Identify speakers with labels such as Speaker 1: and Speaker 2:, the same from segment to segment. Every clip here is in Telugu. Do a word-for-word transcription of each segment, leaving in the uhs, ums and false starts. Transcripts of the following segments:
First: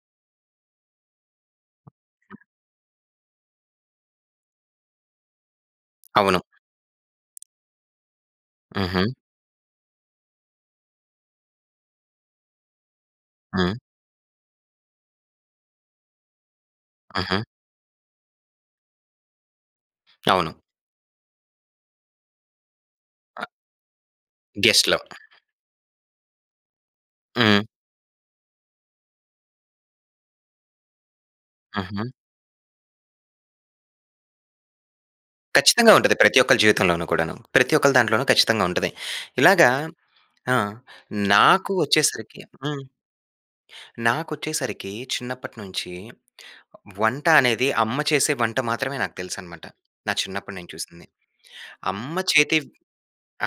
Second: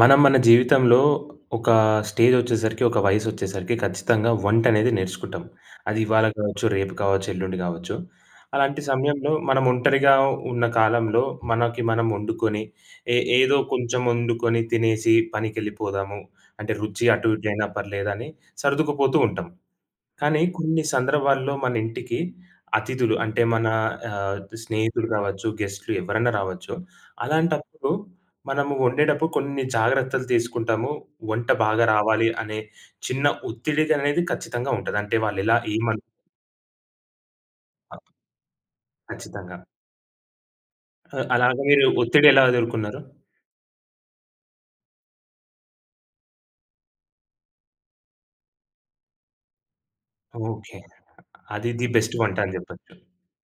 Speaker 1: మనం మన జీవితంలో ఒక స్టేజ్ వచ్చేసరికి, ఒక వయసు వచ్చేసరికి ఖచ్చితంగా వంట అనేది నేర్చుకుంటాం. అది ఇవాళ
Speaker 2: అవును.
Speaker 1: కావచ్చు, రేపు కావచ్చు, ఎల్లుండి కావచ్చు. అలాంటి
Speaker 2: హుహు.
Speaker 1: సమయంలో మనం ఒంటరిగా ఉన్న కాలంలో మనకి మనం వండుకొని, ఏ ఏదో
Speaker 2: హ్మ్.
Speaker 1: కొంచెం వండుకొని, తినేసి పనికెళ్ళిపోదాము. అంటే రుచి అటు
Speaker 2: ఆహా!
Speaker 1: ఇటు అయినా పర్లేదని సర్దుకుపోతూ ఉంటాం. కానీ
Speaker 2: అవును.
Speaker 1: కొన్ని సందర్భాల్లో మన ఇంటికి అతిధులు అంటే, మన ఆహ్,
Speaker 2: గెస్ట్‌లో
Speaker 1: స్నేహితులు కావచ్చు, గెస్ట్‌లు ఎవ్వరైనా రావచ్చు.
Speaker 2: హ్మ్.
Speaker 1: అలాంటప్పుడు మనము వండేటప్పుడు కొన్ని జాగ్రత్తలు తీసుకుంటాము. వంట బాగా
Speaker 2: హుహు.
Speaker 1: రావాలి అనే చిన్న ఒత్తిడి దనేది ఖచ్చితంగా ఉంటది. అంటే వాళ్ళు ఎలా
Speaker 2: ఖచ్చితంగా
Speaker 1: ఏమ
Speaker 2: ఉంటది. ప్రతి ఒక్కరి జీవితంలోనూ కూడాను. ప్రతి ఒక్కరి దాంట్లోనూ ఖచ్చితంగా ఉంటది.
Speaker 1: ఖచ్చితంగా.
Speaker 2: ఇలాగ ఆ!
Speaker 1: ఆ! అలాగా
Speaker 2: నాకు
Speaker 1: మీరు ఒత్తిడి
Speaker 2: వచ్చేసరికి
Speaker 1: ఎలా
Speaker 2: హ్మ్.
Speaker 1: ఎదురుకున్నారు?
Speaker 2: నాకు వచ్చేసరికి చిన్నప్పటి నుంచి వంట అనేది అమ్మ చేసే వంట మాత్రమే నాకు తెలుసు అన్నమాట. నా చిన్నప్పుడు నేను
Speaker 1: ఓకే.
Speaker 2: చూసింది.
Speaker 1: అది ది
Speaker 2: అమ్మ
Speaker 1: బెస్ట్ వంట అని
Speaker 2: చేతి
Speaker 1: చెప్పొచ్చు.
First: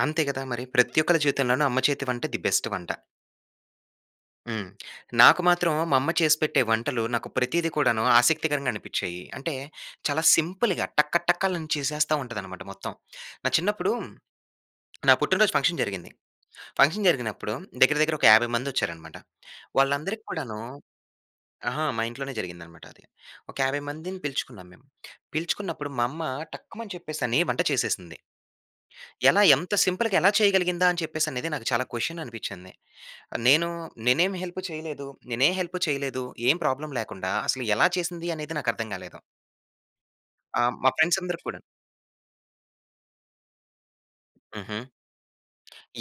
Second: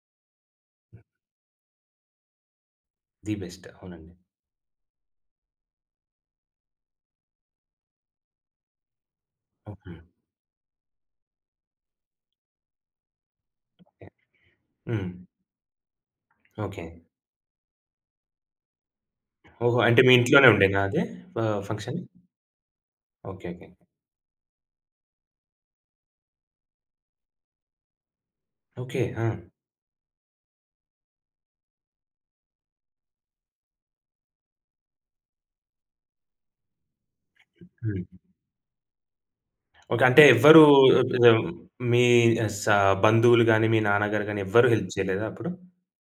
Speaker 2: అంతే కదా! మరి ప్రతి ఒక్కరి జీవితంలోనూ అమ్మ చేతి వంట ది బెస్ట్ వంట.
Speaker 1: The best. అవునండి.
Speaker 2: హ్మ్. నాకు మాత్రం మా అమ్మ చేసిపెట్టే వంటలు నాకు ప్రతీది కూడాను ఆసక్తికరంగా అనిపించాయి. అంటే,
Speaker 1: ఓహ్! హ్మ్.
Speaker 2: చాలా సింపుల్‌గా టకటకలను చేసేస్తా ఉంటది అన్నమాట మొత్తం. నా చిన్నప్పుడు,
Speaker 1: ఓకే. హ్మ్.
Speaker 2: నా పుట్టినరోజు ఫంక్షన్ జరిగింది.
Speaker 1: ఓకే.
Speaker 2: ఫంక్షన్ జరిగినప్పుడు దగ్గర దగ్గర ఒక యాభై మంది వచ్చారన్నమాట.
Speaker 1: ఓహో! అంటే మీ
Speaker 2: వాళ్ళందరికీ
Speaker 1: ఇంట్లోనే
Speaker 2: కూడాను
Speaker 1: ఉండేదా అదే ఫ
Speaker 2: అహా!
Speaker 1: ఫంక్షన్.
Speaker 2: మా ఇంట్లోనే జరిగింది అన్నమాట అది.
Speaker 1: ఓకే,
Speaker 2: ఒక
Speaker 1: ఓకే.
Speaker 2: యాభై మందిని పిలుచుకున్నాం మేము. పిలుచుకున్నప్పుడు మా అమ్మ టక్కుమని చెప్పేసి అని వంట చేసేసింది.
Speaker 1: ఓకే. ఆ!
Speaker 2: ఎలా ఎంత సింపుల్‌గా ఎలా చేయగలిగిందా అని చెప్పేసి నాకు చాలా క్వశ్చన్ అనిపించింది. నేను నేనేమి హెల్ప్ చేయలేదు, నేనే హెల్ప్ చేయలేదు, ఏం ప్రాబ్లమ్ లేకుండా అసలు ఎలా
Speaker 1: హ్మ్.
Speaker 2: చేసింది అనేది నాకు అర్థం కాలేదు.
Speaker 1: ఓకే. అంటే
Speaker 2: ఆ!
Speaker 1: ఎవ్వరూ
Speaker 2: మా ఫ్రెండ్స్ అందరికి కూడా.
Speaker 1: మీ స బంధువులు గాని, మీ నాన్నగారు గాని ఎవ్వరు
Speaker 2: హుహు.
Speaker 1: హెల్ప్ చేయలేదా అప్పుడు?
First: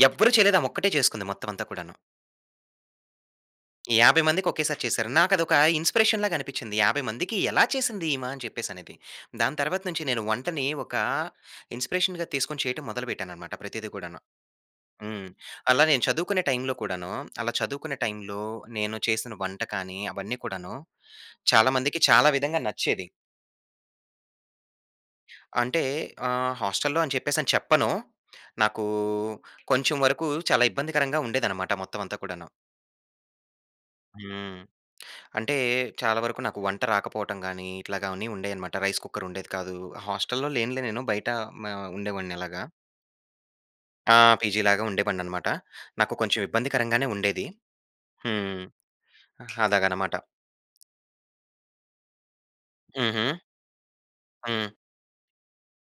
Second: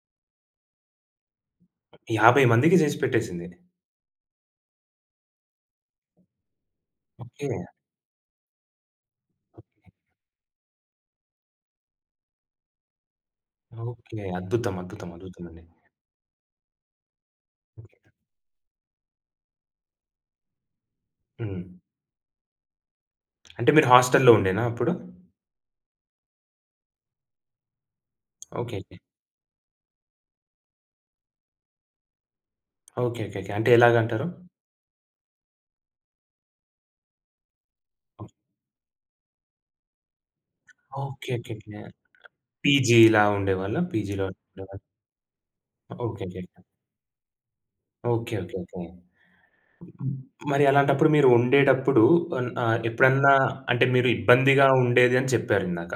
Speaker 2: ఎవ్వరు చేయలేదు. ఆమొక్కటే చేసుకుంది మొత్తమంతా కూడాను.
Speaker 1: యాభై మందికి చేసి పెట్టేసింది.
Speaker 2: యాభై మందికి ఒకేసారి చేసారు. నాకదొక ఇన్స్‌పిరేషన్ లాగ అనిపిచ్చింది. యాభై మందికి
Speaker 1: ఓకే.
Speaker 2: ఎలా చేసింది ఈమ? అని చెప్పేసనేది. దాని తర్వాత నుంచి నేను వంటని ఒక ఇన్స్‌పిరేషన్‌గా తీసుకొని చేయటం మొదలుపెట్టానన్నమాట ప్రతీది
Speaker 1: ఓకే.
Speaker 2: కూడాను.
Speaker 1: అద్భుతం! అద్భుతం!
Speaker 2: హ్మ్.
Speaker 1: అద్భుతమండి!
Speaker 2: అలా నేను చదువుకునే టైమ్‌లో కూడాను, అలా చదువుకునే టైమ్‌లో నేను చేసిన వంట కాని, అవన్నీ కూడాను
Speaker 1: హ్మ్.
Speaker 2: చాలా మందికి, చాలా విధంగా నచ్చేది.
Speaker 1: అంటే మీరు హాస్టల్లో ఉండేనా అప్పుడు?
Speaker 2: అంటే ఆహ్, హాస్టల్లో అని చెప్పేసని చెప్పను. నాకు
Speaker 1: ఓకేకే.
Speaker 2: కొంచెం వరకు చాలా ఇబ్బందికరంగా ఉండేదన్నమాట మొత్తమంతా కూడాను.
Speaker 1: ఓకేకేకే. అంటే ఎలాగంటారు?
Speaker 2: హ్మ్. అంటే చాలా వరకు నాకు వంట రాకపోవటం గాని, ఇట్లాగానీ ఉండేయన్నమాట. రైస్ కుక్కర్ ఉండేది కాదు. హాస్టల్లో లేనులే నేను. బయట మ
Speaker 1: ఓకేకేకే.
Speaker 2: ఉండేవాడిని అలాగ.
Speaker 1: పీజీల ఉండేవాళ్ళా?
Speaker 2: ఆ!
Speaker 1: పీజీలో
Speaker 2: పీజీ
Speaker 1: ఉండేవాళ్ళా?
Speaker 2: లాగా ఉండేవానన్నమాట. నాకు కొంచెం
Speaker 1: ఓకేకే.
Speaker 2: ఇబ్బందికరంగానే ఉండేది.
Speaker 1: ఓకే. ఓకే.
Speaker 2: హ్మ్.
Speaker 1: ఓకే.
Speaker 2: అలాగన్నమాట.
Speaker 1: మరి అలాంటప్పుడు మీరు వండేటప్పుడు అన్ ఆహ్, ఎప్పుడన్నా
Speaker 2: హుహు.
Speaker 1: అంటే మీరు ఇబ్బందిగా
Speaker 2: హ్మ్.
Speaker 1: ఉండేది అని చెప్పారు ఇందాక.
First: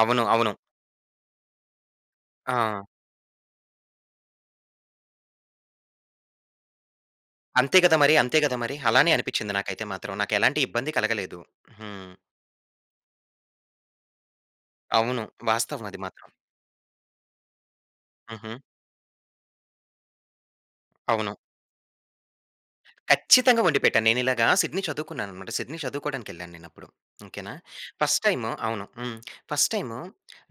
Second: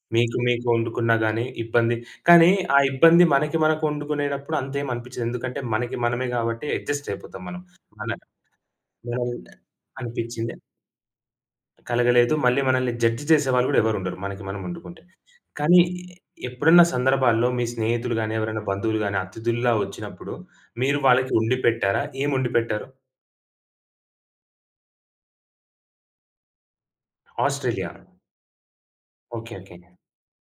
Speaker 2: అవును.
Speaker 1: మీకు
Speaker 2: అవును.
Speaker 1: మీకు వండుకున్న గాని ఇబ్బంది. కానీ ఆ
Speaker 2: ఆ!
Speaker 1: ఇబ్బంది మనకి మనకు వండుకునేటప్పుడు అంతేం అనిపించదు. ఎందుకంటే మనకి మనమే కాబట్టి అడ్జస్ట్ అయిపోతాం మనం.
Speaker 2: అంతే కదా మరి!
Speaker 1: అలా
Speaker 2: అంతే కదా మరి! అలానే అనిపిచ్చింది
Speaker 1: [unintelligible]
Speaker 2: నాకైతే మాత్రం.
Speaker 1: అనిపిచ్చిందా?
Speaker 2: నాకెలాంటి ఇబ్బంది కలగలేదు. హ్మ్.
Speaker 1: కలగలేదు. మళ్ళీ మనల్ని జడ్జ్ చేసేవాళ్ళు కూడా ఎవరు ఉండరు మనకి మనం వండుకుంటే.
Speaker 2: అవును.
Speaker 1: కానీ
Speaker 2: వాస్తవం అది మాత్రం.
Speaker 1: ఎప్పుడన్నా సందర్భాల్లో మీ స్నేహితులు గాని,
Speaker 2: హుహు.
Speaker 1: ఎవరైనా బంధువులు గాని, అతిథుల్లా వచ్చినప్పుడు, మీరు వాళ్ళకి
Speaker 2: అవును.
Speaker 1: వండి పెట్టారా? ఏం వండి పెట్టారు?
Speaker 2: ఖచ్చితంగా వండిపెట్టాను. నేను ఇలాగా సిడ్నీ చదువుకున్నానన్నమాట. సిడ్నీ చదువుకోవడానికి వెళ్ళానేనప్పుడు. ఓకేనా?
Speaker 1: ఆస్ట్రేలియా.
Speaker 2: ఫస్ట్ టైమ్ అవును. హ్మ్.
Speaker 1: ఓకే.
Speaker 2: First
Speaker 1: okay.
Speaker 2: టైమ్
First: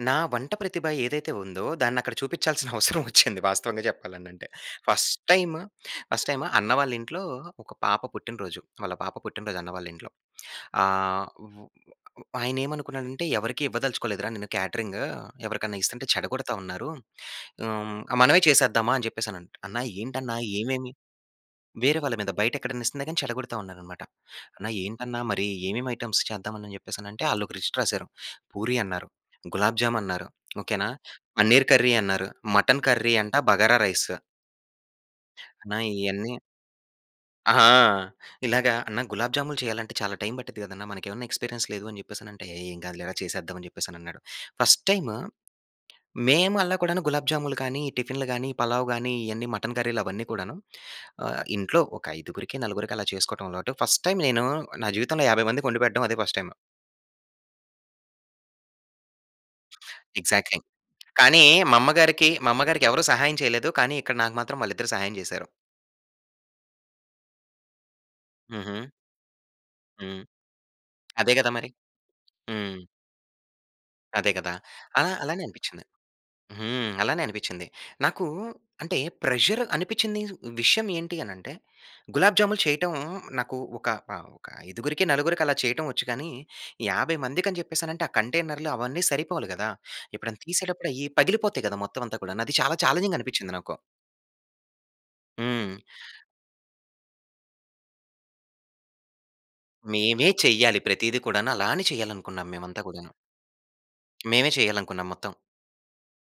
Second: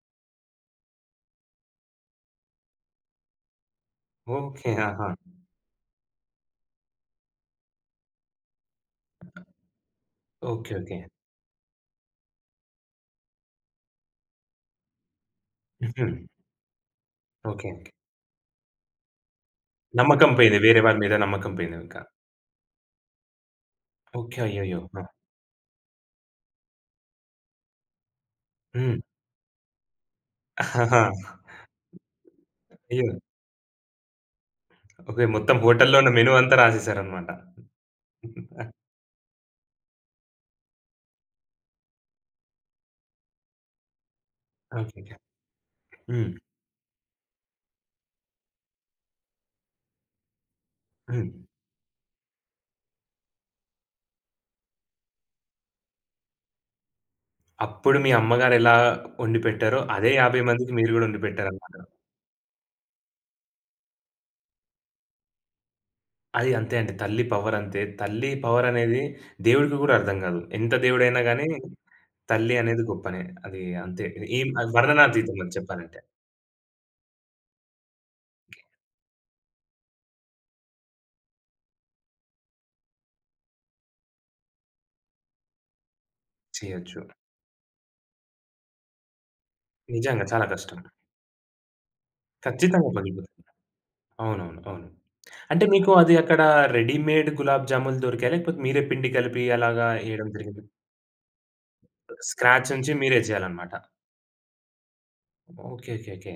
Speaker 2: నా వంట ప్రతిభ ఏదైతే ఉందో దాన్ని అక్కడ చూపించాల్సిన అవసరం వచ్చింది వాస్తవంగా చెప్పాలనంటే.
Speaker 1: ఓకే.
Speaker 2: ఫస్ట్
Speaker 1: ఆహా!
Speaker 2: టైమ్, ఫస్ట్ టైమ్ అన్న వాళ్లింట్లో ఒక పాప పుట్టిన రోజు, వాళ్ళ పాప పుట్టిన రోజు అన్న వాళ్లింట్లో.
Speaker 1: ఓకే. ఓకే.
Speaker 2: ఆహ్, ఓ ఆయన ఏమనుకున్నాడంటే ఎవరికీ ఇవ్వదలుచుకోలేదురా నేను క్యాటరింగ్, ఎవరికన్నా ఇస్తుంటే
Speaker 1: హుహు.
Speaker 2: చెడగొడతా ఉన్నారు.
Speaker 1: ఓకే. ఓకే.
Speaker 2: హ్మ్. మనమే చేసేద్దామా? అని చెప్పేసనంటే, అన్నా
Speaker 1: నమ్మకం
Speaker 2: ఏంటన్నా?
Speaker 1: పోయింది. వేరే
Speaker 2: ఏమేమి?
Speaker 1: వాళ్ళ మీద నమ్మకం పోయిందింక.
Speaker 2: వేరే వాళ్ళ మీద బయటెక్కడన్నా ఇస్తున్నా గాని చెడగొడతా ఉన్నారన్నమాట.
Speaker 1: ఓకే.
Speaker 2: అన్నా
Speaker 1: అయ్యయ్యో! ఆ!
Speaker 2: ఏంటన్నా? మరి ఏమేం ఐటెమ్స్ చేద్దాం అని చెప్పేసనంటే వాళ్ళొక లిస్ట్ రాసారు. పూరి
Speaker 1: హ్మ్.
Speaker 2: అన్నారు, గులాబ్ జామ్ అన్నారు, ఓకేనా? పనీర్ కర్రీ అన్నారు, మటన్ కర్రీ
Speaker 1: అయ్యో!
Speaker 2: అంట బగారా రైస్.
Speaker 1: ఓకే. మొత్తం
Speaker 2: నా
Speaker 1: హోటల్‌లో ఉన్న
Speaker 2: ఇయన్నీ
Speaker 1: మెను అంతా రాసేశారనమాట.
Speaker 2: ఆహా! ఇలాగా అన్న గులాబ్‍జాములు చెయ్యాలంటే చాలా టైమ్ పట్టిద్ది కదన్నా, మనకేవన్నా ఎక్స్‌పీరియన్స్ లేదు అని చెప్పేసనంటే, "ఏం కాదులేరా చేసేద్దాం" అని చెప్పేసనన్నాడు. First time
Speaker 1: ఓకెకే. హ్మ్.
Speaker 2: మేము అలా కూడాను, గులాబ్‌జాములు కానీ, టిఫిన్‌లు గానీ, పలావ్ గానీ, ఇయన్నీ మటన్ కర్రీలవన్నీ కూడాను.
Speaker 1: హ్మ్.
Speaker 2: ఆహ్, ఇంట్లో ఒక ఐదుగురికి, నలుగురికి అలా చేసుకోటం అలవాటు. ఫస్ట్ టైమ్ నేను, నా జీవితంలో యాభై మందికొండిపెట్టడం అదే ఫస్ట్ టైమ్.
Speaker 1: అప్పుడు మీ అమ్మగారు ఎలా ఒండిపెట్టారో, అదే యాభై
Speaker 2: ఎగ్జాక్ట్‌లీ,
Speaker 1: మందికి మీరు గూడా
Speaker 2: కానీ
Speaker 1: ఒండిపెట్టారనమాట.
Speaker 2: మమ్మగారికి మమ్మగారికి ఎవరు సహాయం చెయ్యలేదు, కానీ ఇక్కడ నాకు మాత్రం వాళ్ళిద్దరు సహాయం చేశారు.
Speaker 1: అది అంతే అండి. తల్లి పవరంతే. తల్లి
Speaker 2: హుహు.
Speaker 1: పవరనేది దేవుడికి గూడా అర్థం
Speaker 2: హ్మ్.
Speaker 1: గాదు. ఎంత దేవుడైనా
Speaker 2: అదే
Speaker 1: గానీ,
Speaker 2: గదా మరి.
Speaker 1: తల్లి
Speaker 2: హ్మ్.
Speaker 1: అనేది గొప్పనే. అదీ అంతే.
Speaker 2: అదే
Speaker 1: ఏం
Speaker 2: కదా!
Speaker 1: అది
Speaker 2: ఆ!
Speaker 1: వర్ణనాతీతం
Speaker 2: అలానే
Speaker 1: అది
Speaker 2: అనిపిచ్చింది.
Speaker 1: చెప్పాలంటే.
Speaker 2: హ్మ్. అలానే అనిపిచ్చింది. నాకూ అంటే, ప్రెజర్ అనిపిచ్చిందీదు. విషయం ఏంటి అనంటే, గులాబ్‌జాములు చెయ్యటం నాకు ఒక ఆహ్, ఒక ఐదుగురికి, నలుగురికి అలా చెయ్యటం ఒచ్చు, కానీ
Speaker 1: చెయొచ్చు.
Speaker 2: యాభై మందికి అని చెప్పేశానంటే, ఆ కంటైనర్లు అవన్నీ సరిపోవాలి గదా!
Speaker 1: నిజంగా.
Speaker 2: ఎప్పుడన్నా
Speaker 1: చాలా కష్టం.
Speaker 2: తీసేటప్పుడయ్యీ పగిలిపోతాయి కదా మొత్తం అంతా కూడాను. అది చాలా
Speaker 1: ఖచ్చితంగా
Speaker 2: ఛాలెంజింగ్‌గా
Speaker 1: పగిలిపోతాయి.
Speaker 2: అనిపిచ్చింది నాకు.
Speaker 1: అవునవును. అవును. అంటే,
Speaker 2: హ్మ్.
Speaker 1: మీకు అది అక్కడా రెడీమేడ్ గులాబ్‌జాములు దొరికాయా? లేకపోతే మీరే పిండి కలిపి అలాగా
Speaker 2: మేవే
Speaker 1: యెయ్యడం జరిగిందా?
Speaker 2: చెయ్యాలి ప్రతీది కూడాను. అలానే చేయాలనుకున్నాం
Speaker 1: స్క్రాచ్
Speaker 2: మేమంతా
Speaker 1: నించి
Speaker 2: కూడాను.
Speaker 1: మీరే చెయ్యాలనమాట.
Speaker 2: మేమే చేయాలనుకున్నాం మొత్తం.
Speaker 1: ఓకేకేకే.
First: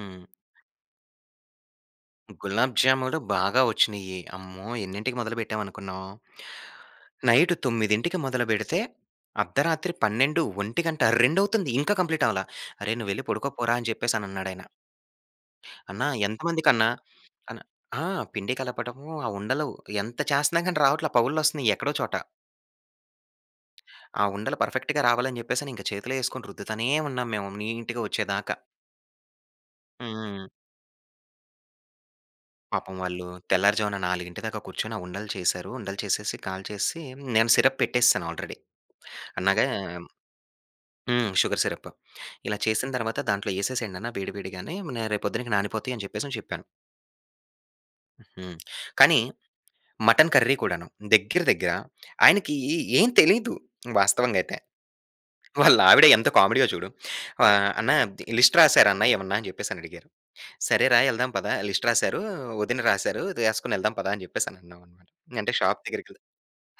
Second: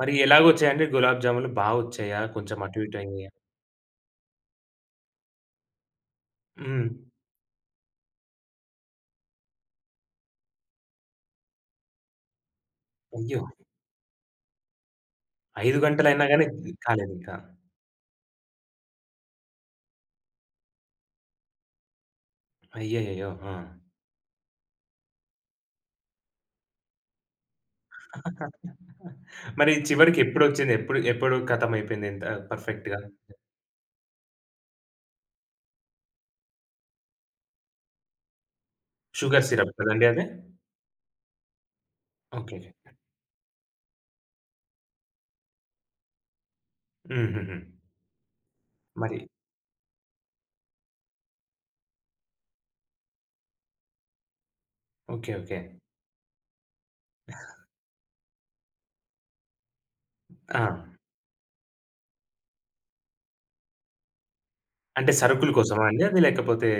Speaker 1: మరి ఎలాగొచ్చాయండి గులాబ్ జామూలు? బా వచ్చాయా? కొంచెం
Speaker 2: గులాబు
Speaker 1: అటు ఇటు
Speaker 2: జామూలు
Speaker 1: అయినయ?
Speaker 2: బాగా వచ్చినియి. అమ్మో! ఎన్నింటికి మొదలు పెట్టాం అనుకున్నావు?
Speaker 1: హ్మ్.
Speaker 2: నైటు తొమ్మిదింటికి మొదలు బెడితే అద్దరాత్రి పన్నెండు ఒంటిగంట, రెండవుతుంది. ఇంకా కంప్లీటవల. "అరె నువ్వెళ్లి
Speaker 1: అయ్యో!
Speaker 2: పడుకో పోరా!" అని జెప్పేసని అన్నాడాయన.
Speaker 1: ఐదు
Speaker 2: అన్నా!
Speaker 1: గంటలయినా గాని ద్
Speaker 2: ఎంతమందికన్నా!
Speaker 1: కాలేదింకా.
Speaker 2: అన్ ఆ! పిండి కలపటము, ఆ ఉండలు ఎంత చేస్తన్నా గాని రావట్ల. పగుళ్ళొస్తున్నాయి ఎక్కడో చోట.
Speaker 1: అయ్యయ్యయ్యో! ఆ!
Speaker 2: ఆ ఉండలు పర్ఫెక్ట్‌గా రావాలని జెప్పేసని ఇంక చేతిలో యేసుకొని రుద్దుతానే ఉన్నాం మేము నీట్‌గా వచ్చేదాకా.
Speaker 1: మరి చివరికి
Speaker 2: హ్మ్.
Speaker 1: ఎప్పుడొచ్చింది? ఎప్పుడు ఎప్పుడు కతమయిపోయింది ఇంత
Speaker 2: పాపం
Speaker 1: పర్ఫెక్ట్‌గా.
Speaker 2: వాళ్ళూ తెల్లారుజామున నాలుగింటి దాక కూర్చొని ఆ ఉండలు చేశారు. ఉండలు చేసేసి కాల్చేసి నేను సిరప్ పెట్టేస్సాను ఆల్రెడీ.
Speaker 1: షుగర్
Speaker 2: అన్నాగా
Speaker 1: సిరప్ కదండీ అది?
Speaker 2: హ్మ్. Sugar syrup. "ఇలా
Speaker 1: ఓకే.
Speaker 2: చేసిన తర్వాత దాంట్లో యేసేసేయండన్న వేడి వేడిగానే, రేపొద్దునకి నానిపోతాయని" చెప్పేసని చెప్పాను.
Speaker 1: హుహుహు.
Speaker 2: హ్మ్. కానీ
Speaker 1: మరి
Speaker 2: మటన్ కర్రీ కూడాను. దగ్గర దగ్గర ఆయనకి ఏ ఏం తెలీదు వాస్తవంగయితే.
Speaker 1: ఓకే. ఓకే.
Speaker 2: వాళ్ళావిడ ఎంత కామెడీయో చూడు. ఆ! "అన్నా అది లిస్ట్ రాసారా, అన్నా ఏమన్నా?" అని చెప్పేసని అడిగారు.
Speaker 1: అ!
Speaker 2: "సరే రా యెళ్దాం పదా! లిస్ట్ రాసారు. వదిన రాసారు, దా యేసుకొని యెళ్దాం పదా!" అని జెప్పేసని అన్నా అనమాట.
Speaker 1: అంటే సరుకుల
Speaker 2: అంటే షాప్
Speaker 1: కోసమా అండి
Speaker 2: దగ్గరికెళ్
Speaker 1: అది లేకపోతే?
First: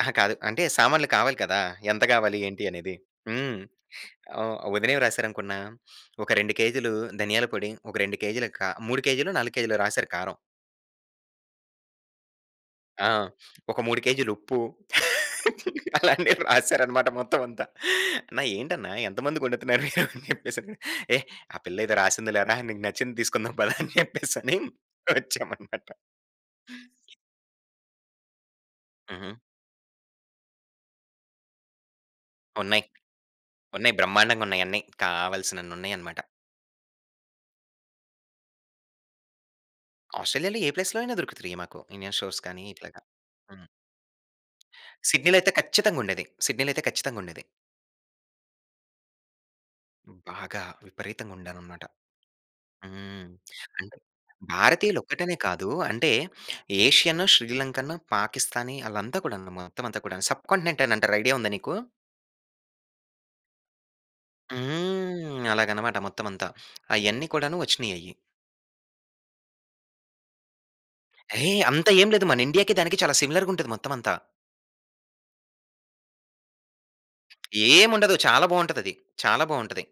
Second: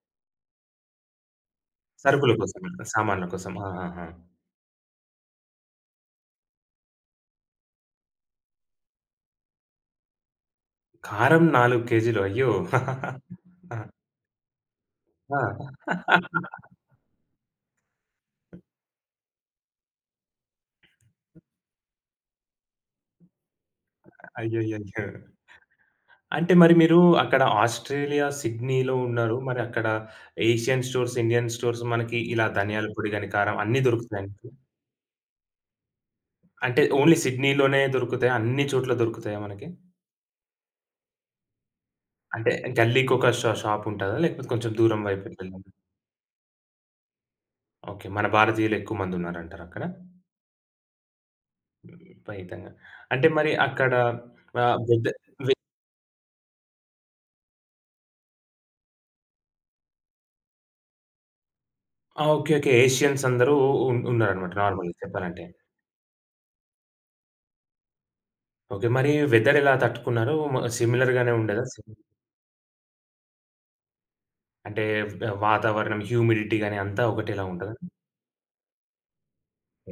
Speaker 2: అహా! కాదు. అంటే సామాన్లు కావాలి కదా! ఎంత
Speaker 1: సరుకుల
Speaker 2: గావాలి
Speaker 1: కోసం
Speaker 2: ఏంటి
Speaker 1: అంటే
Speaker 2: అనేది?
Speaker 1: సామాన్ల
Speaker 2: హ్మ్
Speaker 1: కోసమా? ఆహాహా!
Speaker 2: ఆహ్, వదినేం రాసారనుకున్న, "ఒక రెండు కేజీలూ ధనియాల పొడి, ఒక రెండు కేజీలు కా మూడు కేజీలో, నాలుగు కేజీలో" రాసారు కారం.
Speaker 1: కారం నాలుగు కేజీలు అయ్యో!
Speaker 2: ఆ!
Speaker 1: ఆ!
Speaker 2: ఒక మూడు కేజీల ఉప్పు
Speaker 1: ఆ!
Speaker 2: అలాంటియి రాసారన్నమాట మొత్తం అంతా. అన్నా ఏంటన్న ఎంతమందికి వండుతున్నారు అని చెప్పేసని. ఎహ్, ఆ పిళ్ళేదో రాసింది లేరా నీకు నచ్చింది తీసుకుందాం పదా అని చెప్పేసని
Speaker 1: అయ్యయ్యయ్యో!
Speaker 2: వచ్చామనమాట.
Speaker 1: అంటే మరి మీరు అక్కడ ఆస్ట్రేలియా, సిడ్నీ‌లో
Speaker 2: హుహు.
Speaker 1: ఉన్నారు. మరి అక్కడ ఏషియన్ స్టోర్స్, ఇండియన్ స్టోర్స్ మనకి ఇలా
Speaker 2: ఉన్నయి.
Speaker 1: ధనియాల పొడి గాని, కారం. అన్ని
Speaker 2: ఉన్నయి
Speaker 1: దొరుకుతున్నాయా మీకు?
Speaker 2: బ్రహ్మాండంగున్నయి అన్నీ. కావాల్సినన్ని ఉన్నాయన్నమాట.
Speaker 1: అంటే ఓన్లీ సిడ్నీ లోనే దొరుకుతాయా? అన్ని చోట్ల దొరుకుతాయా మనకి?
Speaker 2: ఆస్ట్రేలియాలో ఏ ప్లేస్‌లో అయినా దొరుకుతాయి మాకు, ఇండియన్ స్టోర్స్
Speaker 1: అంటే
Speaker 2: కానీ ఇట్లాగా.
Speaker 1: గల్లికొక ష
Speaker 2: హ్మ్.
Speaker 1: షాప్ ఉంటదా? లేకపోతే కొంచెం దూరం వైపుకు
Speaker 2: సిడ్నీ‌లో అయితే
Speaker 1: వెళ్లాల?
Speaker 2: ఖచ్చితంగా ఉండేది. సిడ్నీ‌లో అయితే ఖచ్చితంగా ఉండేది.
Speaker 1: ఓకె. మన భారతీయులు ఎక్కువ మంది ఉన్నారంటారా అక్కడ?
Speaker 2: బాగా విపరీతంగా ఉండారనమాట.
Speaker 1: విపరీతంగ.
Speaker 2: హ్మ్.
Speaker 1: అంటే మరి అక్కడ
Speaker 2: అంటే
Speaker 1: ఆహ్,
Speaker 2: భారతీయులు
Speaker 1: వెద
Speaker 2: ఒక్కటనే
Speaker 1: వె
Speaker 2: కాదు అంటే ఏషియన్, శ్రీలంకన్, పాకిస్తానీ ఆళ్ళంతా కూడాను మొత్తం అంతా కూడాను, సబ్‌కాంటినెంట్ అని అంటారు ఐడియా ఉందా నీకు?
Speaker 1: ఆ! Okay okay. ఎసియన్స్ అందరూ ఉ ఉన్నారన్నమాట నార్మల్‌గా చెప్పాలంటే.
Speaker 2: హ్మ్. అలాగనమాట మొత్తం అంతా అయన్నీ కూడాను వచ్చినయ్యయ్యి.
Speaker 1: ఓకె. మరి వెదర్ ఎలా తట్టుకున్నారు? మ సిమిలర్‌గానే
Speaker 2: ఏయ్!
Speaker 1: ఉండేదా?
Speaker 2: అంత ఏమి లేదు మన ఇండియా‌కి దానికి చాలా సిమిలర్‌గా ఉంటది మొత్తం అంతా.
Speaker 1: అంటే, వుడ వాతావరణం హ్యుమిడిటి గానీ, అంతా ఒకటేలా ఉంటదా?
Speaker 2: ఏముండదు. చాలా బావుంటదది. చాలా బావుంటది.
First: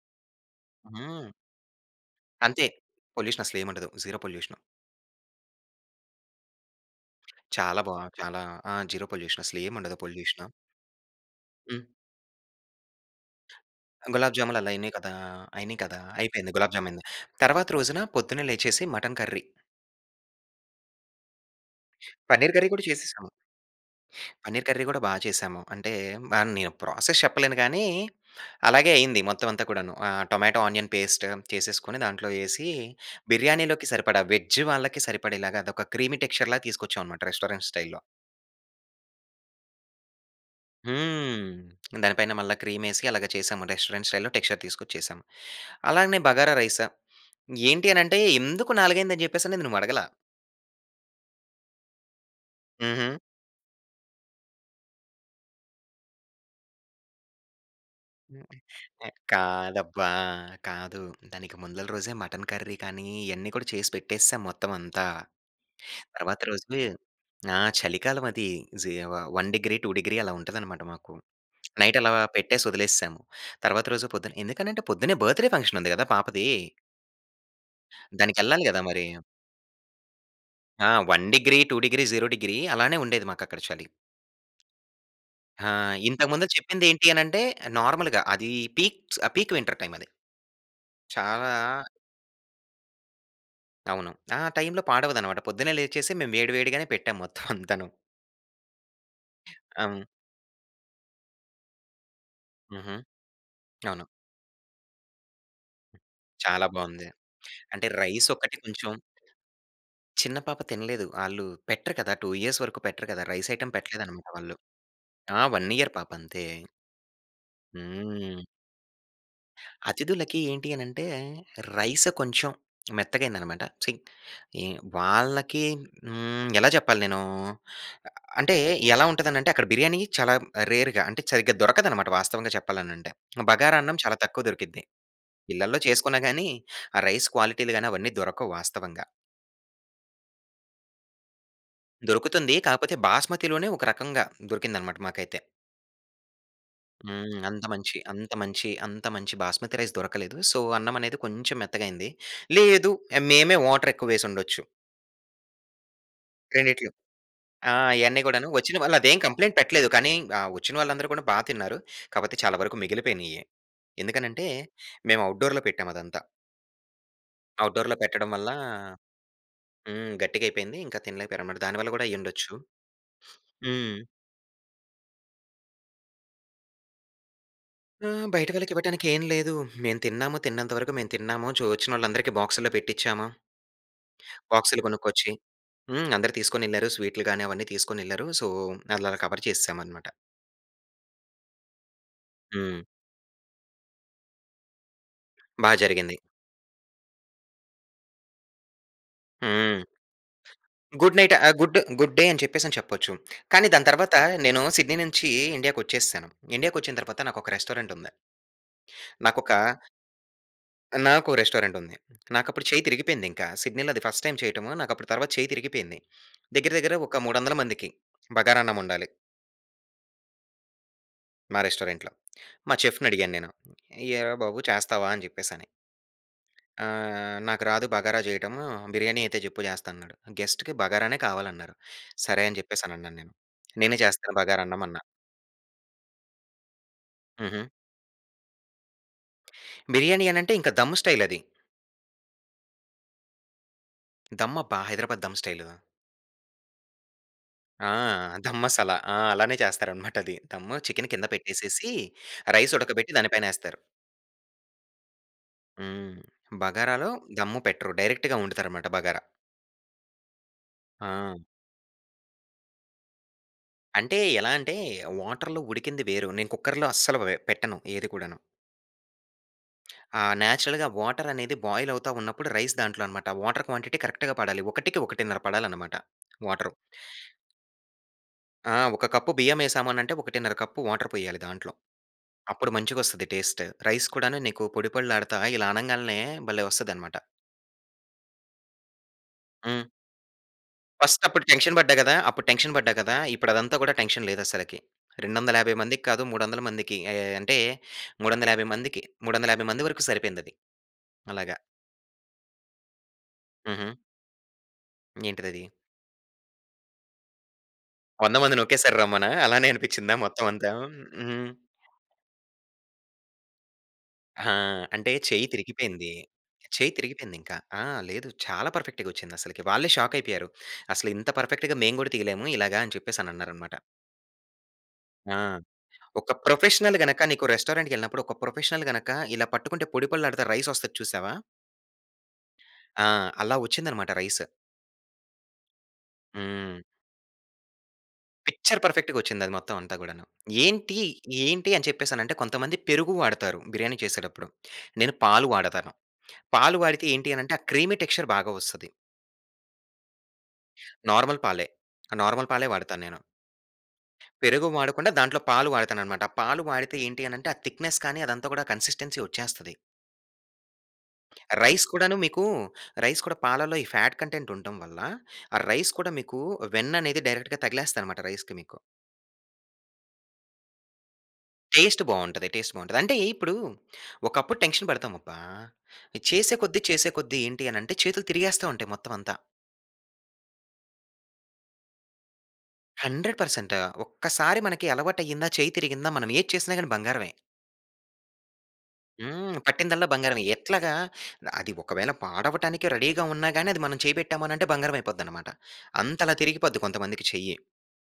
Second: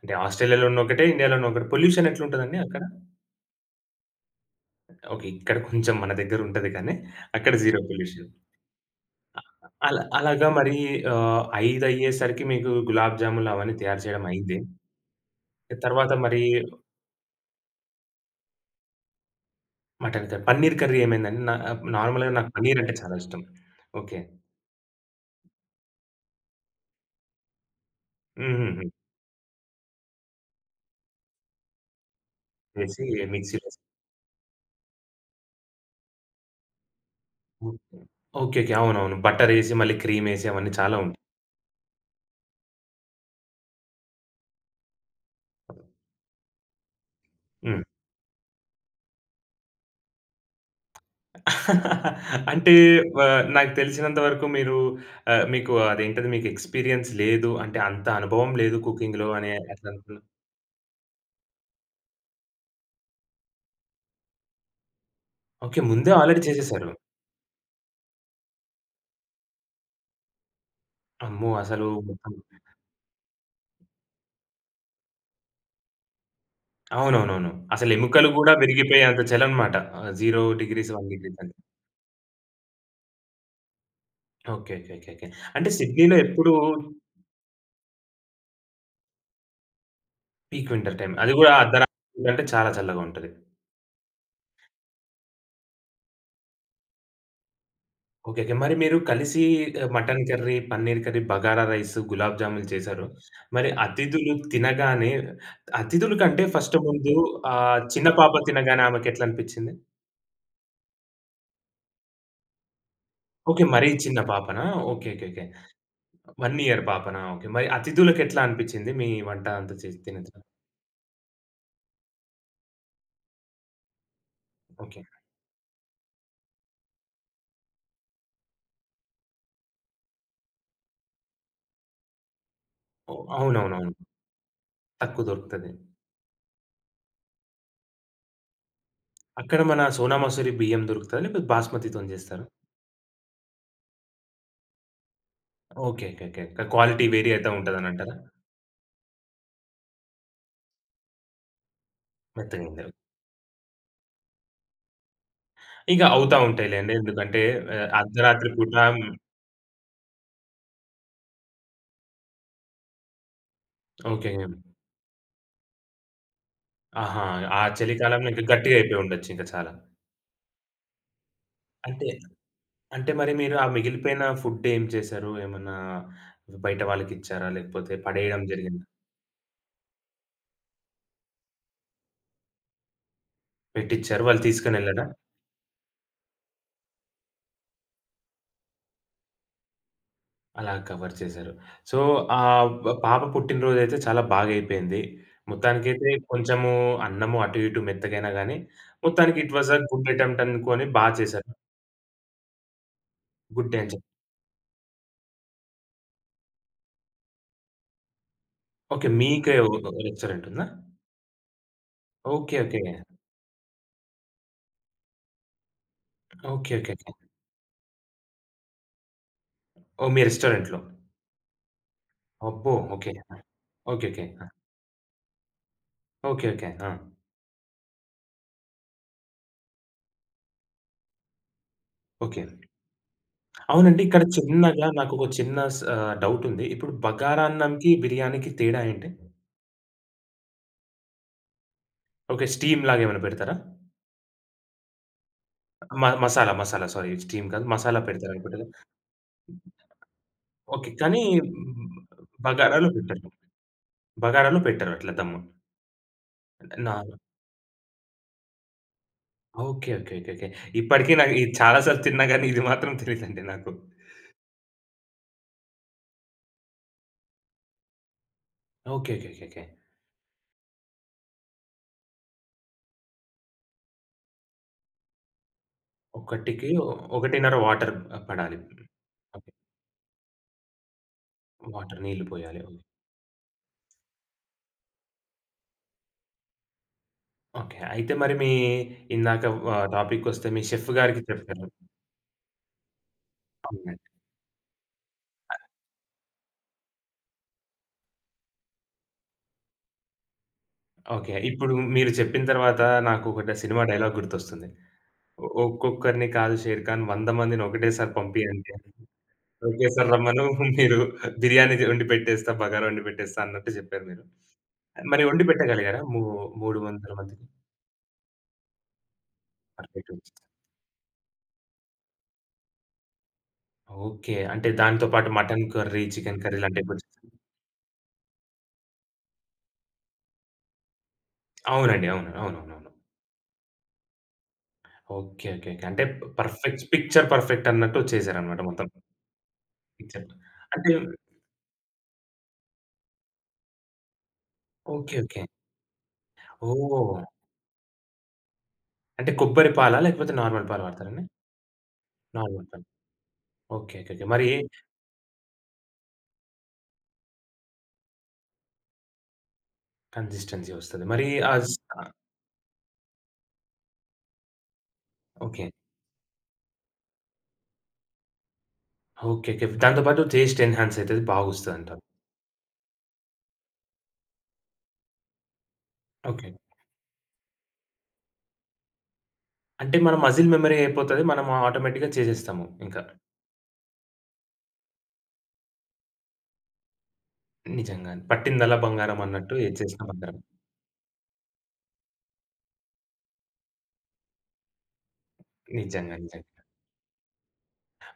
Speaker 1: అంటే, ఆస్ట్రేలియాలో ఉన్నా ఒకటే,
Speaker 2: హ్మ్.
Speaker 1: ఇండియాలో ఉన్న ఒకటే. పొల్యూషనెట్లుంటదండి
Speaker 2: అంతే.
Speaker 1: అక్కడ?
Speaker 2: పొల్యూషనసలేముండదు. Zero pollution.
Speaker 1: ఓకే. ఇక్కడ కొంచం మన దగ్గరుంటది కానీ అక్కడ జీరో
Speaker 2: చాలా బా
Speaker 1: పొల్యూషన్.
Speaker 2: చాలా ఆ! Zero pollution. అసలేముండదు
Speaker 1: అలా అలాగా
Speaker 2: పొల్యూషను.
Speaker 1: మరీ ఆహ్,
Speaker 2: హ్మ్.
Speaker 1: ఐదయ్యేసరికి మీకూ గులాబ్‌జాములు అవన్నీ తయారు చెయడం
Speaker 2: గులాబ్‌జాములు
Speaker 1: అయింది.
Speaker 2: అలా అయినయి కదా!
Speaker 1: ఎ
Speaker 2: అయినియి కదా!
Speaker 1: తర్వాత మరీ
Speaker 2: అయిపోయింది. గులాబ్‌జామయింది. తర్వాత రోజున పొద్దున్నే లేచేసి మటన్ కర్రీ.
Speaker 1: మటన్ కర్ పన్నీర్ కర్రీ ఏమైందండి? నాప్ నార్మల్‌గా నాకు
Speaker 2: పన్నీర్ కర్రీ కూడా
Speaker 1: పన్నీరంటే చాలా
Speaker 2: చేసేశాము.
Speaker 1: ఇష్టం. ఓకే.
Speaker 2: పన్నీర్ కర్రీ గూడా బా చేశాము. అంటే, వ నేను ప్రాసెస్ చెప్పలేను గానీ, అలాగే
Speaker 1: హుహుహు.
Speaker 2: అయింది మొత్తం అంతా కూడాను. ఆహ్, టొమాటో ఆనియన్ పేస్ట్ చేసేసుకొని, దాంట్లో యేసీ,
Speaker 1: వేసీ, మిక్సీలేస్
Speaker 2: బిర్యానీలోకి సరిపడా, వెజ్జ్ వాళ్ళకి సరిపడేలాగా, అదొక క్రీమీ టెక్చర్‌లాగా తీసుకొచ్చావనమాట రెస్టారెంట్
Speaker 1: ఓకే.
Speaker 2: స్టైల్‌లో.
Speaker 1: ఓకేకే. అవునవును. బటరేసి, మళ్ళీ క్రీమేసి, అవన్నీ చాలా ఉన్
Speaker 2: హ్మ్. దాని పైన మళ్ళా క్రీమేసి అలాగ చేశాము. రెస్టారెంట్ స్టైల్‌లో టెక్చర్ తీసుకొచ్చేశాము. అలానే బగారా రైస్.
Speaker 1: హ్మ్.
Speaker 2: ఏంటి అనంటే, ఎందుకు నాలుగైందని చెప్పేసనేది నువ్వు అడగల.
Speaker 1: అంటే,
Speaker 2: హుహు.
Speaker 1: వ నాకు తెలిసినంత వరకు మీరూ ఆహ్, మీకు అదేంటది, మీకు ఎక్స్‌పీరియన్స్ లేదు. అంటే, అంత అనుభవం లేదు
Speaker 2: ఎ
Speaker 1: కుకింగ్‌లో అనే
Speaker 2: కాదబ్బా!
Speaker 1: అట్లనుకున్నా
Speaker 2: కాదు. దానికి ముందల రోజే మటన్ కర్రీ కానీ, ఇయన్నీ కూడా చేసి పెట్టేసేశాం మొత్తవంతా.
Speaker 1: ఓకే. ముందే
Speaker 2: తర్వాత
Speaker 1: ఆల్రెడీ
Speaker 2: రోజు
Speaker 1: చేసేశారు.
Speaker 2: ఆ! చలికాలవది. జీ వ వన్ డిగ్రీ టూ డిగ్రీ, అలా ఉంటదనమాట మాకు.
Speaker 1: అమ్మో! అసలు
Speaker 2: నైట్ అలా
Speaker 1: మొత్తం
Speaker 2: పెట్టేసి ఒదిలేసేశాము. తర్వాత రోజు పొద్దున ఎందుకనంటే, పొద్దున్నే బర్త్‌డే ఫంక్షనుంది గదా పాపదీ.
Speaker 1: అవునవునవును. అసలు ఎముకలు గూడా
Speaker 2: దానికెళ్ళాలి గదా మరి.
Speaker 1: విరిగిపోయేంత చలనమాట, ఆహ్, జీరో
Speaker 2: ఆ!
Speaker 1: డిగ్రీస్, వన్
Speaker 2: వన్
Speaker 1: డిగ్రీసంటే.
Speaker 2: Degree, two degree, zero degree. అలానే ఉండేది మాకక్కడ చలి.
Speaker 1: ఓకే. ఓకే. ఓకేకే. అంటే,
Speaker 2: ఆ!
Speaker 1: సిడ్నీలో
Speaker 2: ఇంతకు ముందల
Speaker 1: ఎప్పుడూ
Speaker 2: చెప్పింది ఏంటి అనంటే, ఆహ్, నార్మల్‌గా. అదీ పీక్స్ పీక్ వింటర్ టైమది.
Speaker 1: Peak winter time. అది
Speaker 2: చాలా
Speaker 1: గూడా అర్ధరాత్రులంటే చాలా చల్లగుంటది.
Speaker 2: అవును. ఆ టైమ్‌లో పాడవదనమాట. పొద్దున్నే లేచేసి మేము వేడి వేడిగానే పెట్టాం మొత్తం అంతాను.
Speaker 1: ఓకెకె. మరి మీరు కలిసి ఆహ్,
Speaker 2: అవును.
Speaker 1: Mutton curry, paneer curry, bagara rice, gulab jamun
Speaker 2: హుహు.
Speaker 1: చేశారు. మరి
Speaker 2: అవును.
Speaker 1: అతిథులు తినగానే అతిధుల కంటే
Speaker 2: చాలా
Speaker 1: ఫస్ట్
Speaker 2: బాగుంది.
Speaker 1: ముందు ఆ
Speaker 2: అంటే
Speaker 1: చిన్న
Speaker 2: రైస్
Speaker 1: పాప
Speaker 2: ఒక్కటి
Speaker 1: తినగానే
Speaker 2: కొంచెం
Speaker 1: ఆమెకెట్ల అనిపించింది?
Speaker 2: చిన్న పాప తినలేదు. ఆళ్ళు పెట్టరు కదా, టూ ఇయర్స్ వరకు పెట్టరు కదా! Rice
Speaker 1: okay.
Speaker 2: ఐటం
Speaker 1: మరీ చిన్న
Speaker 2: పెట్టలేదన్నమాట వాళ్ళు.
Speaker 1: పాపనా? ఓకె ఓకె
Speaker 2: ఆ!
Speaker 1: ఓకె.
Speaker 2: వన్ ఇయర్ పాప అంతే.
Speaker 1: వన్ ఇయర్ పాపనా? ఓకె. మరి అతిథులకి
Speaker 2: హ్మ్.
Speaker 1: ఎట్లా అనిపించింది మీ వంట అంతా చేసి తి‌న
Speaker 2: అతిథులకి
Speaker 1: త
Speaker 2: ఏంటి అని అంటే రైస్ కొంచెం మెత్తగా అయ్యింది అన్నమాట. సి ఏం
Speaker 1: ఓకె.
Speaker 2: వాళ్ళకి హ్మ్. ఎలా చెప్పాలి నేను. అంటే ఎలా ఉంటది అంటే అక్కడ బిర్యానీ చాలా రేర్‌గా అంటే సరిగ్గా దొరకదన్నమాట వాస్తవంగా చెప్పాలంటే.
Speaker 1: ఓహ్! అవునవునవును.
Speaker 2: బగారన్నం చాలా తక్కువ దొరికిద్ది.
Speaker 1: తక్కువ దొరుకుతది.
Speaker 2: ఇళ్ళలో చేసుకున్న గాని ఆ రైస్ క్వాలిటీ‌లు గాని అవన్నీ దొరకవు వాస్తవంగా.
Speaker 1: అక్కడ మన సోనా మసూరి బియ్యం దొరుకుతాదా లేకపోతే బాస్మతి‌తో‌ని చేస్తారా?
Speaker 2: దొరుకుతుంది. కాకపోతే బాస్మతిలోనే ఒక రకంగా దొరికిందన్నమాట మాకైతే.
Speaker 1: ఓకెకెకె. క్వాలిటీ వేరీ
Speaker 2: హ్మ్.
Speaker 1: అయితా
Speaker 2: అంత
Speaker 1: ఉంటది అని
Speaker 2: మంచి
Speaker 1: అంటారా?
Speaker 2: అంత మంచి, అంత మంచి బాస్మతి రైస్ దొరకలేదు. సో అన్నం అనేది కొంచెం మెత్తగా అయ్యింది.
Speaker 1: మెత్తగ అయ్యింద?
Speaker 2: లేదు ఏ మేమే వాటర్ ఎక్కువ వేసి ఉండొచ్చు.
Speaker 1: ఇగ అవుతా ఉంటాయి
Speaker 2: రెండిట్లో.
Speaker 1: లెండి ఎందుకంటే
Speaker 2: ఆ!
Speaker 1: ఆహ్,
Speaker 2: ఇయన్నీ కూడాను
Speaker 1: అర్ధరాత్రి
Speaker 2: వచ్చిన
Speaker 1: పూటా
Speaker 2: వాళ్ళు అదేం కంప్లైంట్ పెట్టలేదు కానీ, ఆహ్, వచ్చిన వాళ్ళందరూ కూడా బా తిన్నారు. కాకపోతే చాలా వరకు మిగిలిపోయినయే.
Speaker 1: ఓకె.
Speaker 2: ఎందుకనంటే, మేము ఔట్‌డోర్‌లో పెట్టాం అదంతా.
Speaker 1: అహా! ఆ
Speaker 2: ఔట్‌డోర్‌లో పెట్టడం
Speaker 1: చలికాలంలో ఇంకా
Speaker 2: వల్ల,
Speaker 1: గట్టిగయిపోయుండొచ్చు ఇంకా చాలా.
Speaker 2: హ్మ్! గట్టిగైపోయింది. ఇంకా తినలేక పోయారన్నమాట. దాని వల్ల
Speaker 1: అంటే,
Speaker 2: కూడా అయ్యుండొచ్చు.
Speaker 1: అంటే మరి మీరు ఆ
Speaker 2: హ్మ్.
Speaker 1: మిగిలిపోయిన ఫుడ్ ఏం చేశారు? ఏమన్నా బయట వాళ్ళకిచ్చారా? లేకపోతే
Speaker 2: ఆ!
Speaker 1: పడేయడం
Speaker 2: బయట వాళ్ళకి
Speaker 1: జరిగింద?
Speaker 2: ఇవ్వటానికి ఏం లేదు. మేము తిన్నాము, తిన్నంత వరకు మేము తిన్నాము. చో ఒచ్చినోళ్ళందరికి బాక్స్‌లో పెట్టిచ్చామ.
Speaker 1: పెట్టిచ్చారు. వాళ్ళు తీసుకొని
Speaker 2: బాక్స్‌లు
Speaker 1: ఎళ్ళాడా?
Speaker 2: గొనుక్కొచ్చి. హ్మ్, అందరు తీసుకొనెళ్లారు. స్వీట్‌లు గాని అవన్నీ తీసుకొనెళ్లారు. సో అలా ఆర్ కవర్ చేసేసాం అన్నమాట.
Speaker 1: అలా కవర్ చేసారు. సో ఆహ్
Speaker 2: హ్మ్.
Speaker 1: బ్ పాప పుట్టినరోజైతే చాలా బాగా అయిపోయింది.
Speaker 2: బా
Speaker 1: మొత్తానికైతే
Speaker 2: జరిగింది.
Speaker 1: కొంచెము అన్నము అటు ఇటు మెత్తగైనా గాని, మొత్తానికి ఇట్ వాస్ అ
Speaker 2: హ్మ్.
Speaker 1: గుడ్ అటెంప్ట్ అనుకోని బా
Speaker 2: గుడ్ నైట్
Speaker 1: చేసారు.
Speaker 2: ఆహ్, గుడ్డు గుడ్ డే అని చెప్పేసి అని చెప్పొచ్చు. కానీ
Speaker 1: గుడ్ డే
Speaker 2: దాని
Speaker 1: అని చెప్
Speaker 2: తర్వాత నేను సిడ్నీ నుంచి ఇండియా‌కొచ్చేసాను. ఇండియాకొచ్చిన తర్వాత నాకొక రెస్టారెంట్ ఉంది.
Speaker 1: ఓకె.
Speaker 2: నాకొక
Speaker 1: మీకే ఒక ఒక రెస్టారెంట్ ఉందా?
Speaker 2: ఆ! నాకో రెస్టారెంట్ ఉంది.
Speaker 1: ఓకె,
Speaker 2: నాకప్పుడు చెయ్యి
Speaker 1: ఓకె.
Speaker 2: తిరిగిపోయింది ఇంక. సిడ్నీ‌లో అది ఫస్ట్ టైమ్ చేయటము. నాకప్పుడు తర్వాత చెయ్యి తిరిగిపోయింది. దగ్గర దగ్గర
Speaker 1: ఓకెకెకె.
Speaker 2: ఒక మూడొందల మందికి బగారన్నం ఒండాలి.
Speaker 1: ఓహ్! మీ రెస్టారెంట్‌లో.
Speaker 2: మా రెస్టారెంట్‌లో.
Speaker 1: అబ్బో!
Speaker 2: మా
Speaker 1: ఓకె.
Speaker 2: చెఫ్‌నడిగాను
Speaker 1: ఆ!
Speaker 2: నేను.
Speaker 1: ఓకెకె.
Speaker 2: ఏరా
Speaker 1: ఆ!
Speaker 2: బాబు చేస్తావా? అని జెప్పేసి అని.
Speaker 1: ఓకెకె. ఆ!
Speaker 2: "ఆహ్, నాకు రాదు బగారా చేయటము, బిర్యానీ అయితే జెప్పు జెస్తా" అన్నాడు. గెస్ట్‌కి బగారానే కావాలన్నారు.
Speaker 1: ఓకె.
Speaker 2: సరే అని జెప్పేసి అని అన్నానేను. నేనే
Speaker 1: అవునండి ఇక్కడ
Speaker 2: చేస్తాను బగారన్నం
Speaker 1: చిన్నగా
Speaker 2: అన్నా.
Speaker 1: నాకొక చిన్న స్ ఆహ్, డౌట్ ఉంది. ఇప్పుడు బగారా
Speaker 2: హుహు.
Speaker 1: అన్నంకి, బిర్యానీకి తేడా ఏంటి?
Speaker 2: బిర్యానీ అని అంటే ఇంక దమ్మ్ స్టైల్ అది.
Speaker 1: ఓకె. స్టీమ్‌ లాగా ఏమైనా పెడతారా?
Speaker 2: దమ్ అబ్బా! హైదరాబాద్ దమ్ స్టైలు.
Speaker 1: మన మసాలా, మసాలా సారీ స్టీమ్ కాదు.
Speaker 2: ఆ!
Speaker 1: మసాలా పెడతారు అనుకుంట
Speaker 2: ధమ్
Speaker 1: కదా?
Speaker 2: మసాలా ఆ! అలానే చేస్తారనమాట అది. దమ్
Speaker 1: ఓకె.
Speaker 2: చికెన్
Speaker 1: కానీ,
Speaker 2: కింద పెట్టేసేసి రైస్
Speaker 1: బగారాలో
Speaker 2: ఉడకబెట్టి
Speaker 1: పెట్టరు.
Speaker 2: దానిపైనేస్తారు.
Speaker 1: బగారాలో పెట్టరు. అట్లా దమ్.
Speaker 2: హ్మ్. బగారాలో
Speaker 1: [unintelligible]
Speaker 2: దమ్ము పెట్టరు. డైరెక్ట్‌గా వండుతారనమాట బగారా.
Speaker 1: ఓకె ఓకె ఓకెకె. ఇప్పటికి నాకు
Speaker 2: ఆ!
Speaker 1: చాలా సార్లు తిన్నా గాని. ఇది మాత్రం తెలియదండి నాకు.
Speaker 2: అంటే ఎలా అంటే, వాటర్‌లో ఉడికింది వేరు నేను కుక్కర్‌లో అస్సలు వె పెట్టను ఏది కూడాను.
Speaker 1: ఓకె. ఓకెకెకె.
Speaker 2: ఆ! నేచురల్‌గా వాటర్ అనేది బాయిల్ అవుతా ఉన్నప్పుడు రైస్ దాంట్లో అన్నమాట. వాటర్ క్వాంటిటి కరెక్ట్‌గా పడాలి. ఒకటికి ఒకటిన్నర పడాలి అన్నమాట
Speaker 1: ఒకటికి
Speaker 2: వాటరు.
Speaker 1: ఒ ఒకటిన్నర వాటర్ పడాలి.
Speaker 2: ఆ! ఒక కప్పు
Speaker 1: ఓకె.
Speaker 2: బియ్యం ఏసామని అంటే ఒకటిన్నర కప్పు వాటర్ పోయాలి దాంట్లో.
Speaker 1: వాటర్. నీళ్ళు పోయ్యాలి.
Speaker 2: అప్పుడు మంచిగొస్తది టేస్ట్. రైస్ కూడాను నీకు పొడి పొడలాడతా ఇలా అనంగానే భలే వస్తది అన్నమాట.
Speaker 1: ఓకె. అయితే మరి మీ ఇందాక వ
Speaker 2: హ్మ్.
Speaker 1: టాపిక్కొస్తే మీ చెఫ్ గారికి
Speaker 2: ఫర్స్ట్ అప్పుడు
Speaker 1: చెప్పేను.
Speaker 2: టెన్షన్ పడ్డా కదా! అప్పుడు టెన్షన్ పడ్డా కదా. ఇప్పుడు అదంతా కూడా
Speaker 1: అవునండి.
Speaker 2: టెన్షన్ లేదసలకి. రెండొందల
Speaker 1: అ
Speaker 2: యాభై మందికి కాదు మూడొందల మందికి. అయే అంటే మూడొందల యాభై మందికి. మూడొందల యాభై మంది వరకు సరిపోయిందది.
Speaker 1: ఓకే
Speaker 2: అలాగ.
Speaker 1: ఇప్పుడు మీరు చెప్పిన తర్వాత నాకు ఒక డ సినిమా
Speaker 2: హుహు.
Speaker 1: డైలాగ్ గుర్తొస్తుంది.
Speaker 2: ఏంటిదది?
Speaker 1: "ఒక్కొక్కరిని కాదు షేర్ఖాన్ వందమందిని ఒకటేసారి
Speaker 2: వంద మందిని
Speaker 1: పంపియండి" అని.
Speaker 2: ఒకెసారి రమ్మనా? అలానే
Speaker 1: ఒకేసారి
Speaker 2: అనిపించిందా
Speaker 1: రమ్మను.
Speaker 2: మొత్తం అంతా?
Speaker 1: మీరు
Speaker 2: హుహు.
Speaker 1: బిర్యానీ ది వండి పెట్టేస్తా. బగారా వండి పెట్టేస్తా అన్నట్టు చెప్పారు మీరు.
Speaker 2: ఆ! అంటే
Speaker 1: మరి వండి
Speaker 2: చెయ్యి
Speaker 1: పెట్టగలిగారా
Speaker 2: తిరిగిపోయింది.
Speaker 1: ము మూడు
Speaker 2: చెయ్యి
Speaker 1: వందల
Speaker 2: తిరిగిపోయింది
Speaker 1: మందికి?
Speaker 2: ఇంక. ఆ! లేదు. చాలా పర్ఫెక్ట్‌గా వచ్చింది అసలకి. వాళ్ళే
Speaker 1: పర్ఫెక్ట్‌.
Speaker 2: షాక్ అయిపోయారు. "అసలు ఇంత పర్ఫెక్ట్‌గా మేము కూడా తియలేము ఇలాగ" అని చెప్పేసి అన్నారన్నమాట.
Speaker 1: ఓకె. అంటే దానితో పాటు
Speaker 2: ఆ!
Speaker 1: మటన్ కర్రీ,
Speaker 2: ఒక
Speaker 1: చికెన్ కర్రీ లాంటివి
Speaker 2: ప్రొఫెషనల్
Speaker 1: కూడ చె
Speaker 2: గనక నీకు రెస్టారెంట్‌కెళ్ళినప్పుడు, ఒక ప్రొఫెషనల్ గనక ఇలా పట్టుకుంటే పొడిపొడిలాడతా రైసొస్తది చూసావా?
Speaker 1: అవునండి. అవును అవునవునవును.
Speaker 2: ఆ! అలా వచ్చిందనమాట రైస్.
Speaker 1: ఓకే. ఓకే. అంటే
Speaker 2: హ్మ్.
Speaker 1: పర్ఫెక్ట్ పిక్చర్ పర్ఫెక్టన్నట్టు వచ్చేసారనమాట
Speaker 2: పిక్చర్
Speaker 1: మొత్తం.
Speaker 2: పర్ఫెక్ట్‌గొచ్చింది అది మొత్తం అంతా గూడాను.
Speaker 1: పిక్చర్ అంటే
Speaker 2: ఏంటి? ఏంటి అని చెప్పేసనంటే కొంతమంది పెరుగు వాడుతారు బిర్యానీ చేసేటప్పుడు. నేను
Speaker 1: ఓకే. ఓకే.
Speaker 2: పాలు వాడతాను. పాలు వాడితే
Speaker 1: ఓహ్!
Speaker 2: ఏంటి అని అంటే ఆ క్రీమీ టెక్‌స్చ‌ర్ బాగా వస్తది.
Speaker 1: అంటే కొబ్బరి పాలా? లేకపోతే నార్మల్ పాలు వాడతారా అండి?
Speaker 2: నార్మల్ పాలే. ఆ! నార్మల్ పాలే
Speaker 1: నార్మల్ పాలు.
Speaker 2: వాడతా నేను.
Speaker 1: ఓకే. ఓకే. ఓకే. మరీ
Speaker 2: పెరుగు వాడకుండా దాంట్లో పాలు వాడుతాననమాట. ఆ పాలు వాడితే ఏంటి అనంటే ఆ థిక్‌నెస్ కానీ అదంతా గూడా కన్సి‌స్టెన్సి వచ్చేస్తది.
Speaker 1: కన్సిస్టెన్సి వస్తది. మరీ ఆస్
Speaker 2: రైస్
Speaker 1: ఆ!
Speaker 2: కూడాను మీకూ, రైస్ కూడా పాలల్లో ఈ ఫాట్ కంటెంట్ ఉంటం వల్ల ఆ
Speaker 1: ఓకే.
Speaker 2: రైస్ కూడా మీకు వెన్ననేది డైరెక్ట్‌గా తగిలేస్తాదనమాట రైస్‌కి మీకు.
Speaker 1: ఓకే. ఓకే. దాంతో పాటు టేస్ట్ ఎనహన్సయితది బాగొస్తది అంటారు.
Speaker 2: టేస్ట్ బావుంటది. టేస్ట్ బావుంటది. అంటే ఇప్పుడూ ఒకప్పుడు టెన్‌క్షన్ పడతామబ్బా!
Speaker 1: ఓకే.
Speaker 2: చేసే కొద్ది, చేసే కొద్ది ఏంటి అనంటే చేతులు తిరిగేస్తూ ఉంటాయి మొత్తవంతా.
Speaker 1: అంటే మన మజిల్ మెమరీ అయిపోతది. మనము ఆటోమేటిక్‌గా చేసేస్తాము ఇంకా.
Speaker 2: హండ్రెడ్ పర్సెంట్ ఒక్కసారి మనకి అలవాటయ్యిందా! చేయ్యి తిరిగిందా! మనమేది చేసినా గాని బంగారమే.
Speaker 1: నిజంగానే పట్టిందల బంగారమన్నట్టు
Speaker 2: హ్మ్.
Speaker 1: ఏది చేసిన
Speaker 2: పట్టిందల్లా
Speaker 1: బంగారమే.
Speaker 2: బంగారమే. ఎట్లాగా? ఆహ్, అది ఒకవేళ పాడవటానికి రెడీగా ఉన్నా గాని, అది మనం చేయి పెట్టాము అని అంటే బంగారం అయిపోద్దనమాట.
Speaker 1: నిజంగా.
Speaker 2: అంతలా
Speaker 1: నిజంగా.
Speaker 2: తిరిగిపోద్ది కొంతమందికి చెయ్యి.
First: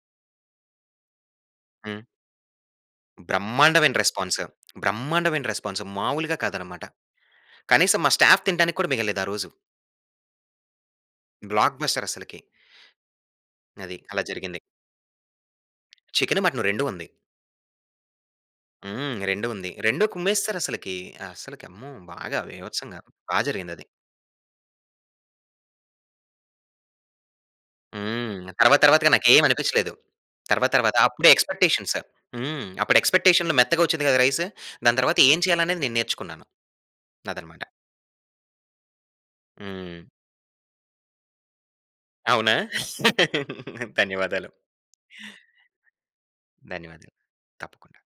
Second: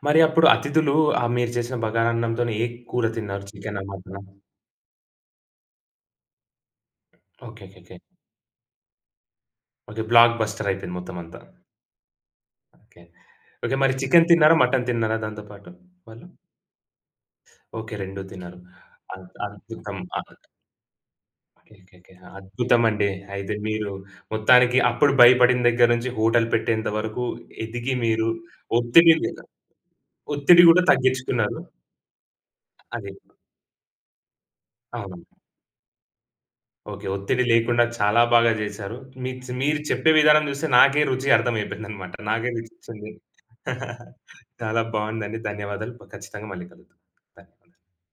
Speaker 1: మరి అప్పుడు అతిథులు ఆహ్, మీరు చేసిన
Speaker 2: హ్మ్.
Speaker 1: బగారన్నం‌తోని ఏ కూర తిన్నారు? చికెనా?
Speaker 2: బ్రహ్మాండమైన
Speaker 1: మటనా?
Speaker 2: రెస్పాన్స్. బ్రహ్మాండమైన రెస్పాన్సు మావూలుగా కాదనమాట.
Speaker 1: ఓకే. ఓకే. ఓకే.
Speaker 2: కనీసం మా స్టాఫ్ తినటానికి కూడా మిగలలేదు ఆ రోజు.
Speaker 1: ఓకే. బ్లాక్‌బస్టరయిపోయింది మొత్తమంతా.
Speaker 2: బ్లాక్‌బస్టరసలికి.
Speaker 1: ఓకే. ఓకే. మరి
Speaker 2: అది. అలా
Speaker 1: చికెను తిన్నారా?
Speaker 2: జరిగింది.
Speaker 1: మటను తిన్నారా? దాంతో పాటు వాళ్ళు?
Speaker 2: చికెను, మటను రెండూ ఉంది.
Speaker 1: ఓకే. రెండూ తిన్నారు.
Speaker 2: హ్మ్.
Speaker 1: అద్
Speaker 2: రెండూ ఉంది.
Speaker 1: అద్భుతం.
Speaker 2: రెండూ కుమ్మేసెసరసలకి. అస్సలకి
Speaker 1: ఓకే.
Speaker 2: అమ్మో!
Speaker 1: ఓకే. ఓకే.
Speaker 2: బాగా బీభత్సంగా
Speaker 1: అద్భుతమండి.
Speaker 2: బా
Speaker 1: అయితే
Speaker 2: జరిగిందది.
Speaker 1: మీరు మొత్తానికి అప్పుడు భయపడిన దగ్గర నుంచి హోటల్ పెట్టేంతవరకు ఎదిగి మీరు
Speaker 2: హ్మ్. తర్వాత, తర్వాతగా
Speaker 1: ఒత్తిడిమీద
Speaker 2: నాకేమి అనిపిచ్చలేదు.
Speaker 1: ఒత్తిడి
Speaker 2: తర్వాత
Speaker 1: గూడా
Speaker 2: తర్వాత అప్పుడే
Speaker 1: తగ్గిచ్చుకున్నారు.
Speaker 2: ఎక్స్‌పెక్‌టేషన్సు. హ్మ్. అప్పుడు
Speaker 1: అది.
Speaker 2: ఎక్స్‌పెక్‌టేషన్‌లో మెత్తగా వచ్చింది కదా! రైసు. దాని తర్వాత
Speaker 1: అవును.
Speaker 2: ఏం చేయాలనేది నేను నేర్చుకున్నాను.
Speaker 1: ఓకె. ఒత్తిడి
Speaker 2: అదనమాట.
Speaker 1: లేకుండా చాలా బాగా జేసారు. మీత్‌స్ మీరు
Speaker 2: హ్మ్.
Speaker 1: చెప్పే విధానం చూస్తే నాకే రుచి అర్థమయిపోయిందనమాట. నాకే
Speaker 2: అవునా?
Speaker 1: రుచొచ్చింది.
Speaker 2: ధన్యవాదాలు.
Speaker 1: చాలా బాగుందండి. ధన్యవాదాలు. ప ఖచ్చితంగా మళ్ళీ కలుగుతాం.
Speaker 2: ధన్యవాదాలు.
Speaker 1: ధన్యవాదాలు.
Speaker 2: తప్పకుండ.